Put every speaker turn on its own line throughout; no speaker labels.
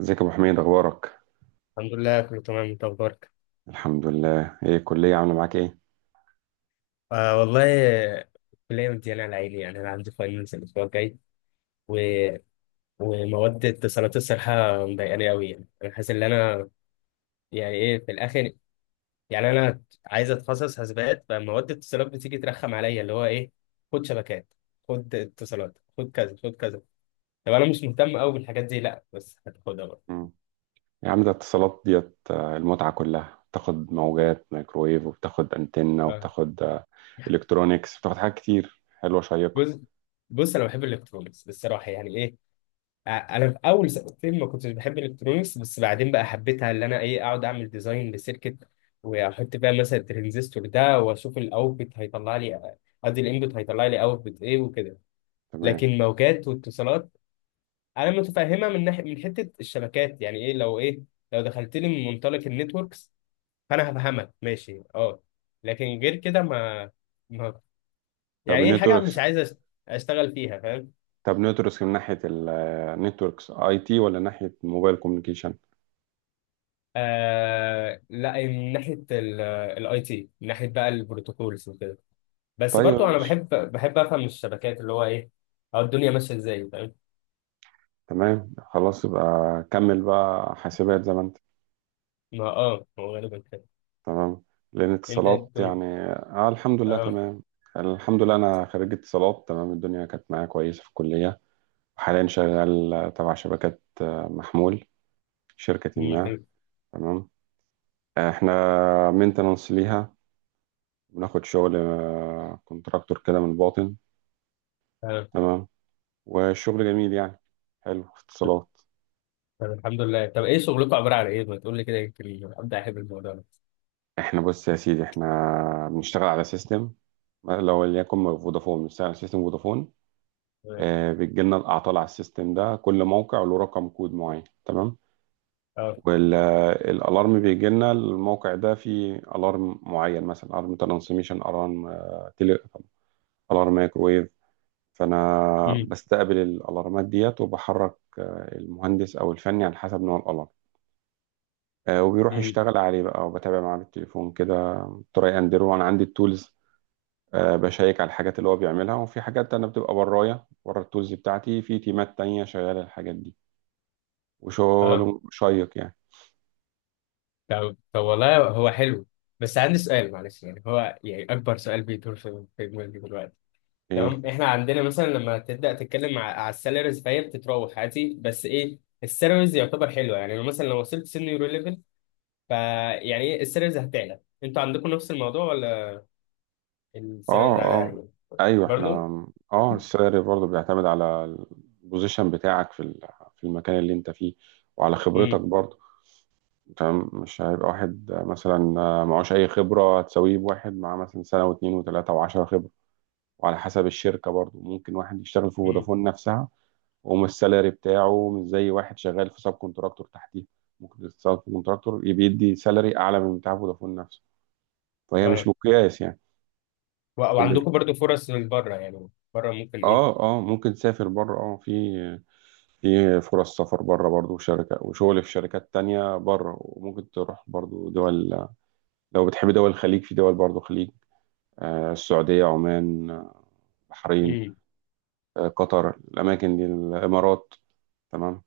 ازيك يا ابو حميد اخبارك؟
الحمد لله، كله تمام. انت اخبارك؟
الحمد لله، ايه الكليه عامله معاك ايه؟
آه والله. الكليه مديانه على عيني. يعني انا عندي فاينلز الاسبوع الجاي و... ومواد اتصالات الصراحه مضايقاني قوي. يعني انا حاسس ان انا يعني ايه، في الاخر يعني انا عايز اتخصص حاسبات، فمواد اتصالات بتيجي ترخم عليا اللي هو ايه، خد شبكات، خد اتصالات، خد كذا خد كذا. طب انا مش مهتم قوي بالحاجات دي، لا بس هتاخدها بقى.
مم. يا عم ده اتصالات ديت، المتعه كلها، بتاخد موجات مايكرويف وبتاخد انتنه
آه.
وبتاخد الكترونيكس، بتاخد حاجات كتير حلوه شيقه.
بص، بص انا بحب الالكترونكس الصراحه، يعني إيه، انا في اول سنتين ما كنتش بحب الالكترونيكس، بس بعدين بقى حبيتها، اللي انا ايه اقعد اعمل ديزاين لسيركت واحط بقى مثلا الترانزستور ده واشوف الاوتبوت هيطلع لي، قصدي الانبوت هيطلع لي اوتبوت ايه وكده.
تمام.
لكن موجات واتصالات، انا متفهمها من ناحيه، من حته الشبكات، يعني ايه لو ايه، لو دخلت لي من منطلق النتوركس فانا هفهمك ماشي، اه. لكن غير كده ما
طب
يعني ايه حاجه
النتوركس،
مش عايز اشتغل فيها، فاهم.
طب نتوركس من ناحيه، النتوركس اي تي ولا ناحيه موبايل كوميونيكيشن؟
آه لا، من ناحيه الاي تي، من ناحيه بقى البروتوكولز وكده، بس
طيب يا
برضو انا
باشا،
بحب افهم الشبكات، اللي هو ايه أو الدنيا ماشيه ازاي، فاهم.
تمام خلاص، يبقى كمل بقى حاسبات زي ما انت.
ما اه هو غالبا كده.
تمام، لأن
انت إيه
اتصالات
الدنيا؟
يعني. آه الحمد لله
اه.
تمام، الحمد لله. أنا خريج اتصالات، تمام، الدنيا كانت معايا كويسة في الكلية، وحاليا شغال تبع شبكات محمول، شركة
مم،
ما.
حلو.
تمام. احنا مينتنانس ليها، بناخد شغل كونتراكتور كده من الباطن.
اه.
تمام. والشغل جميل يعني، حلو في
طب
اتصالات.
طب الحمد لله. طب ايه شغلكم، عباره عن ايه؟ ما تقول لي كده يمكن ابدا احب الموضوع ده.
احنا بص يا سيدي، احنا بنشتغل على سيستم، لو ليكن فودافون بنشتغل على سيستم فودافون.
تمام.
بتجي لنا الاعطال على السيستم ده، كل موقع له رقم كود معين، تمام.
اه.
والالارم بيجي لنا، الموقع ده فيه الارم معين، مثلا الارم ترانسميشن الارم تيلي، الارم مايكرويف. فانا
مم.
بستقبل الالارمات ديت، وبحرك المهندس او الفني على حسب نوع الالارم، وبيروح
مم.
يشتغل عليه بقى، وبتابع معاه بالتليفون كده. تراي اندرو، انا عندي التولز، بشيك على الحاجات اللي هو بيعملها، وفي حاجات انا بتبقى برايا بره التولز بتاعتي، في تيمات تانية شغاله الحاجات دي.
اه.
وشغل شيق يعني.
طب والله هو حلو. بس عندي سؤال معلش، يعني هو يعني اكبر سؤال بيدور في دماغي دلوقتي.
ايه؟
تمام، احنا عندنا مثلا لما تبدا تتكلم على السالاريز، فهي بتتراوح عادي، بس ايه السالاريز يعتبر حلوه يعني، لو مثلا لو وصلت سينيور ليفل فيعني ايه السالاريز هتعلى؟ انتوا عندكم نفس الموضوع ولا؟
اه
السالاريز على
اه.
يعني.
ايوه، احنا،
برضه.
اه، السعر برضه بيعتمد على البوزيشن بتاعك في في المكان اللي انت فيه، وعلى خبرتك
امم.
برضه. تمام، مش هيبقى واحد مثلا معهوش اي خبره هتساويه بواحد معاه مثلا سنه واتنين وتلاته وعشرة خبره. وعلى حسب الشركه برضه، ممكن واحد يشتغل في
امم.
فودافون نفسها ومش، السالري بتاعه مش زي واحد شغال في سب كونتراكتور تحتيه. ممكن السب كونتراكتور يبقى يدي سالري اعلى من بتاع فودافون نفسه، فهي مش
اه.
مقياس يعني. كل،
وعندكم برضه فرص من بره؟ يعني بره ممكن ايه.
اه اه، ممكن تسافر بره، اه، في فرص سفر بره برضو، وشركة وشغل في شركات تانية بره. وممكن تروح برضو دول، لو بتحب دول الخليج، في دول برضو خليج، آه السعودية، عمان، بحرين،
امم.
آه قطر، الأماكن دي، الإمارات. تمام،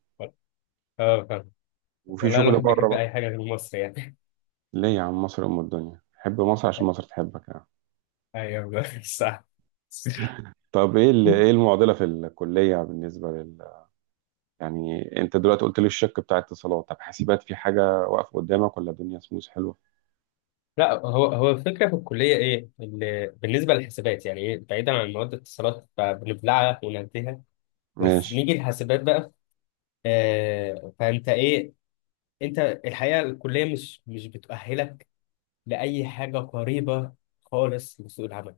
اه فاهم.
وفي
والله
شغل
الواحد
بره
بيحب
بقى.
اي حاجه غير مصر يعني.
ليه يا عم؟ مصر أم الدنيا، حب مصر عشان مصر تحبك يعني.
ايوه صح.
طب ايه ايه المعضلة في الكلية بالنسبة لل، يعني انت دلوقتي قلت لي الشق بتاع اتصالات، طب حاسبات في حاجة واقفة قدامك ولا الدنيا سموث حلوة؟
لا، هو الفكره في الكليه ايه، اللي بالنسبه للحسابات يعني ايه، بعيدا عن مواد الاتصالات فبنبلعها وننتهي، بس
ماشي.
نيجي الحسابات بقى. آه، فانت ايه، انت الحقيقه الكليه مش بتؤهلك لاي حاجه قريبه خالص لسوق العمل.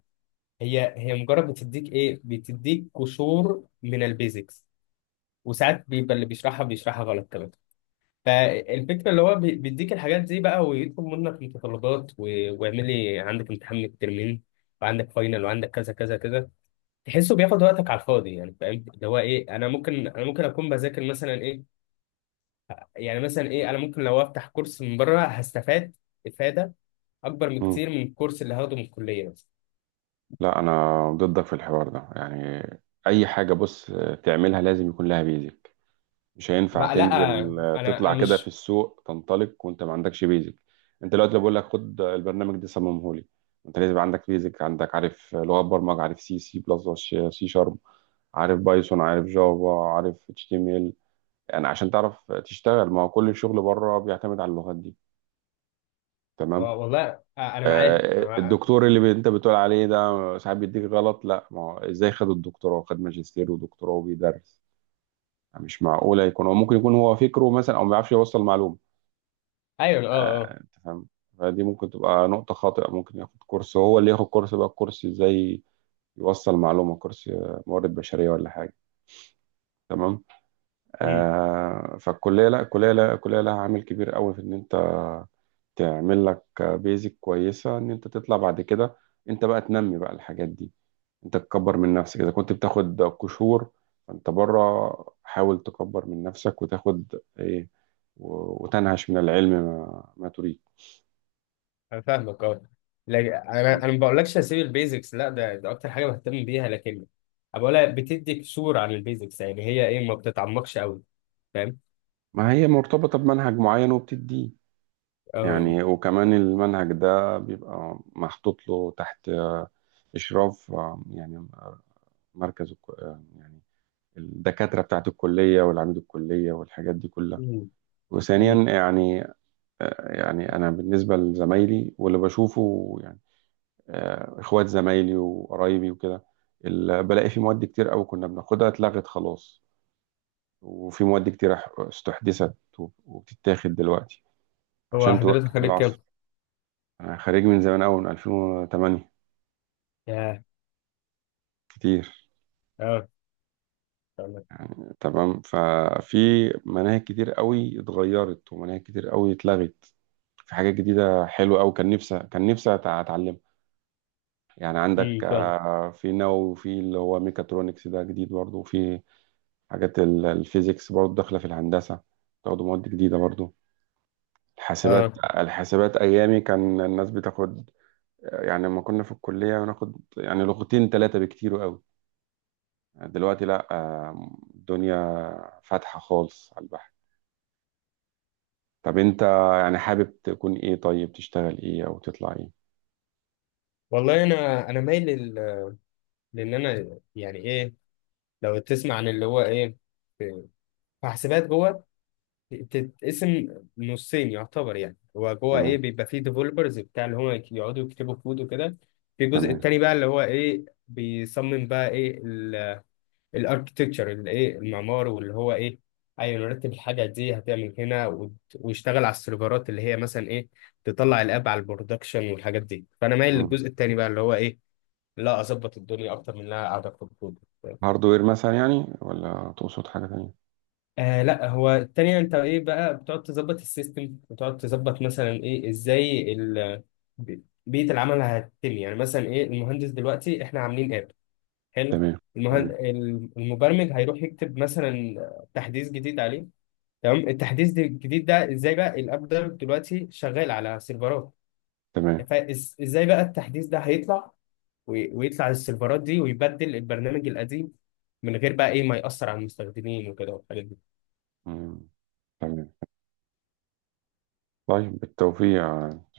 هي مجرد بتديك ايه، بتديك قشور من البيزكس، وساعات بيبقى اللي بيشرحها غلط كمان. فالفكرة اللي هو بيديك الحاجات دي بقى، ويطلب منك متطلبات، واعملي عندك امتحان من الترمين، وعندك فاينل، وعندك كذا كذا كذا، تحسه بياخد وقتك على الفاضي، يعني فاهم اللي هو ايه. انا ممكن اكون بذاكر مثلا ايه، يعني مثلا ايه، انا ممكن لو افتح كورس من بره هستفاد افادة اكبر من
مم.
كتير من الكورس اللي هاخده من الكلية مثلا.
لا انا ضدك في الحوار ده يعني. اي حاجه بص تعملها لازم يكون لها بيزك، مش هينفع
بقى لا،
تنزل
انا
تطلع
أنا
كده في
مش.
السوق تنطلق وانت ما عندكش بيزك. انت دلوقتي لو بقول لك خد البرنامج ده صممه لي، انت لازم عندك بيزك، عندك، عارف لغات برمجه، عارف سي سي بلس، سي شارب، عارف بايثون، عارف جافا، عارف اتش تي ام ال، يعني عشان تعرف تشتغل. ما هو كل الشغل بره بيعتمد على اللغات دي، تمام.
والله انا معاك، أنا معاك.
الدكتور اللي انت بتقول عليه ده ساعات بيديك غلط، لا ما هو ازاي؟ خد الدكتوراه، خد ماجستير ودكتوراه وبيدرس، مش معقولة يكون هو، ممكن يكون هو فكره مثلا، او ما بيعرفش يوصل معلومة،
ايوه اه.
انت فاهم. فدي ممكن تبقى نقطة خاطئة، ممكن ياخد كورس، هو اللي ياخد كورس بقى، كورس ازاي يوصل معلومة، كورس موارد بشرية ولا حاجة. تمام.
اه.
فالكلية، لا الكلية، لا الكلية لها عامل كبير قوي في ان انت تعمل لك بيزك كويسة، ان انت تطلع بعد كده انت بقى تنمي بقى الحاجات دي. انت تكبر من نفسك، اذا كنت بتاخد قشور فانت بره حاول تكبر من نفسك وتاخد ايه، وتنهش من العلم ما, ما تريد.
انا فاهمك اه. لكن انا ما بقولكش هسيب البيزكس، لا، ده، ده اكتر حاجه بهتم بيها، لكن أنا بقولها بتديك صوره عن البيزكس، يعني هي ايه، ما بتتعمقش قوي، فاهم.
ما هي مرتبطة بمنهج معين وبتديه
اه.
يعني، وكمان المنهج ده بيبقى محطوط له تحت إشراف يعني مركز يعني الدكاترة بتاعت الكلية والعميد الكلية والحاجات دي كلها.
أمم.
وثانيا
أمم.
يعني، يعني أنا بالنسبة لزمايلي واللي بشوفه، اخوات زمايلي وقرايبي وكده، بلاقي في مواد كتير قوي كنا بناخدها اتلغت خلاص، وفي مواد كتير استحدثت وبتتاخد دلوقتي
هو
عشان
حضرتك
تواكب
خدت كام؟
بالعصر. انا خريج من زمان قوي، من 2008،
ياه.
كتير
اه فاهمك.
يعني. تمام، ففي مناهج كتير قوي اتغيرت، ومناهج كتير قوي اتلغت، في حاجات جديدة حلوة قوي، كان نفسي اتعلمها. يعني عندك
فاهم.
في نووي، وفي اللي هو ميكاترونكس ده جديد برضه، وفي حاجات الفيزيكس برضو داخلة في الهندسة، تاخدوا مواد جديدة برضو. الحاسبات،
اه.
الحاسبات أيامي كان الناس بتاخد، يعني لما كنا في الكلية بناخد يعني لغتين ثلاثة بكتير قوي، دلوقتي لا، الدنيا فاتحة خالص على البحر. طب أنت يعني حابب تكون إيه؟ طيب تشتغل إيه أو تطلع إيه؟
والله انا مايل لان انا يعني ايه، لو تسمع عن اللي هو ايه، في، في حاسبات جوه تتقسم نصين يعتبر، يعني هو جوه ايه
تمام.
بيبقى فيه ديفلوبرز بتاع اللي هم يقعدوا يكتبوا كود وكده. في الجزء
تمام.
التاني بقى، اللي هو ايه، بيصمم بقى ايه الاركتكتشر، اللي ايه المعمار، واللي هو ايه، ايوه نرتب الحاجه دي هتعمل هنا ويشتغل على السيرفرات، اللي هي مثلا ايه تطلع الاب على البرودكشن والحاجات دي. فانا مايل
مم.
للجزء التاني بقى، اللي هو ايه، لا اظبط الدنيا اكتر من انها قاعده اكتب كود.
هاردوير مثلا يعني، ولا تقصد حاجة تانية؟
آه لا، هو التانية انت ايه بقى، بتقعد تظبط السيستم، بتقعد تظبط مثلا ايه ازاي ال بيئة العمل هتتم، يعني مثلا ايه، المهندس دلوقتي احنا عاملين اب، حلو.
تمام. تمام.
المبرمج هيروح يكتب مثلا تحديث جديد عليه، تمام. التحديث الجديد ده ازاي بقى الاب ده دلوقتي شغال على سيرفرات،
تمام.
فازاي بقى التحديث ده هيطلع، ويطلع للسيرفرات دي، ويبدل البرنامج القديم من غير بقى ايه ما يأثر على المستخدمين وكده والحاجات
مم. تمام. طيب بالتوفيق،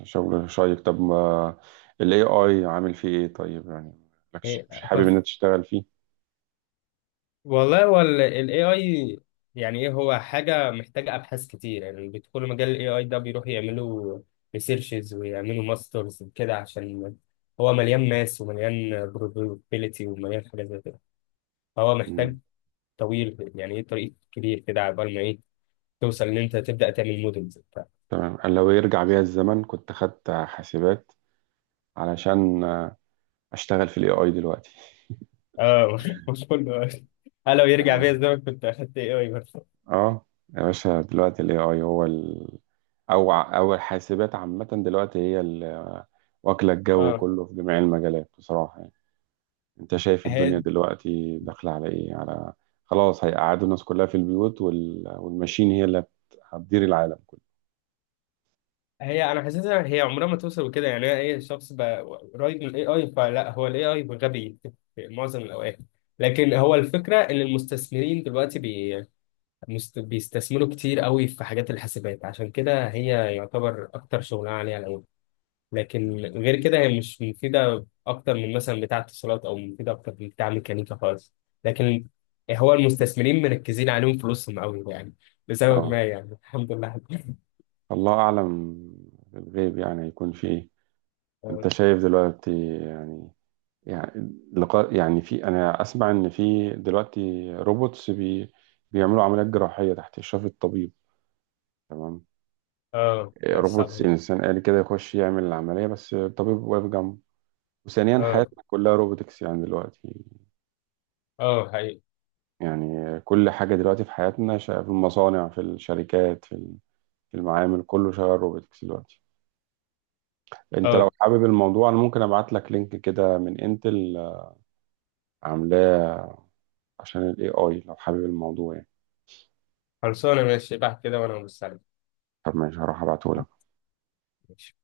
شغل شيق. طب ما ال AI عامل فيه ايه طيب يعني؟ مالكش-
دي.
مش حابب انك تشتغل فيه؟
والله هو ال AI، يعني ايه، هو حاجة محتاجة ابحاث كتير. يعني بيدخلوا مجال ال AI ده بيروحوا يعملوا ريسيرشز ويعملوا ماسترز كده، عشان هو مليان ماس ومليان probability ومليان حاجات زي كده، فهو
مم.
محتاج طويل، يعني ايه طريق كبير كده عقبال ما ايه توصل ان انت تبدأ تعمل مودلز وبتاع.
تمام. أنا لو يرجع بيا الزمن كنت خدت حاسبات علشان اشتغل في ال AI دلوقتي.
اه. مش كله قال لو يرجع بيا
تمام.
الزمن كنت اخدت AI بس.
اه، يا باشا، دلوقتي ال AI هو ال... او او الحاسبات عامة دلوقتي هي واكلة الجو كله في جميع المجالات بصراحة يعني. انت شايف الدنيا
اه.
دلوقتي داخلة على ايه؟ على، خلاص، هيقعدوا الناس كلها في البيوت، وال... والماشين هي اللي هتدير العالم كله.
هي انا حاسسها هي عمرها ما توصل لكده، يعني هي ايه الشخص بقى قريب من الاي اي فلا، هو الاي اي غبي في معظم الاوقات. لكن هو الفكره ان المستثمرين دلوقتي بيستثمروا كتير قوي في حاجات الحاسبات، عشان كده هي يعتبر اكتر شغلانه عليها الاول، لكن غير كده هي مش مفيده اكتر من مثلا بتاع اتصالات، او مفيده اكتر من بتاع ميكانيكا خالص، لكن هو المستثمرين مركزين عليهم فلوسهم قوي يعني، لسبب
اه،
ما يعني. الحمد لله.
الله اعلم بالغيب، يعني هيكون في ايه.
اه.
انت شايف دلوقتي، يعني، يعني لقاء، يعني، في، انا اسمع ان في دلوقتي روبوتس بيعملوا عمليات جراحية تحت اشراف الطبيب، تمام.
آه،
إيه،
لا، صعب
روبوتس،
أوي.
انسان آلي كده يخش يعمل العملية بس الطبيب واقف جنبه. وثانيا
اه،
حياتنا كلها روبوتكس يعني دلوقتي.
اه، حقيقي.
يعني كل حاجة دلوقتي في حياتنا في المصانع، في الشركات، في في المعامل، كله شغال روبوتكس دلوقتي. انت لو
اه.
حابب الموضوع انا ممكن ابعت لك لينك كده من انتل عاملاه عشان الاي اي، لو حابب الموضوع يعني.
خلصانه ماشي بقى كده، وانا ببص عليك.
طب ماشي، هروح ابعته لك.
ماشي.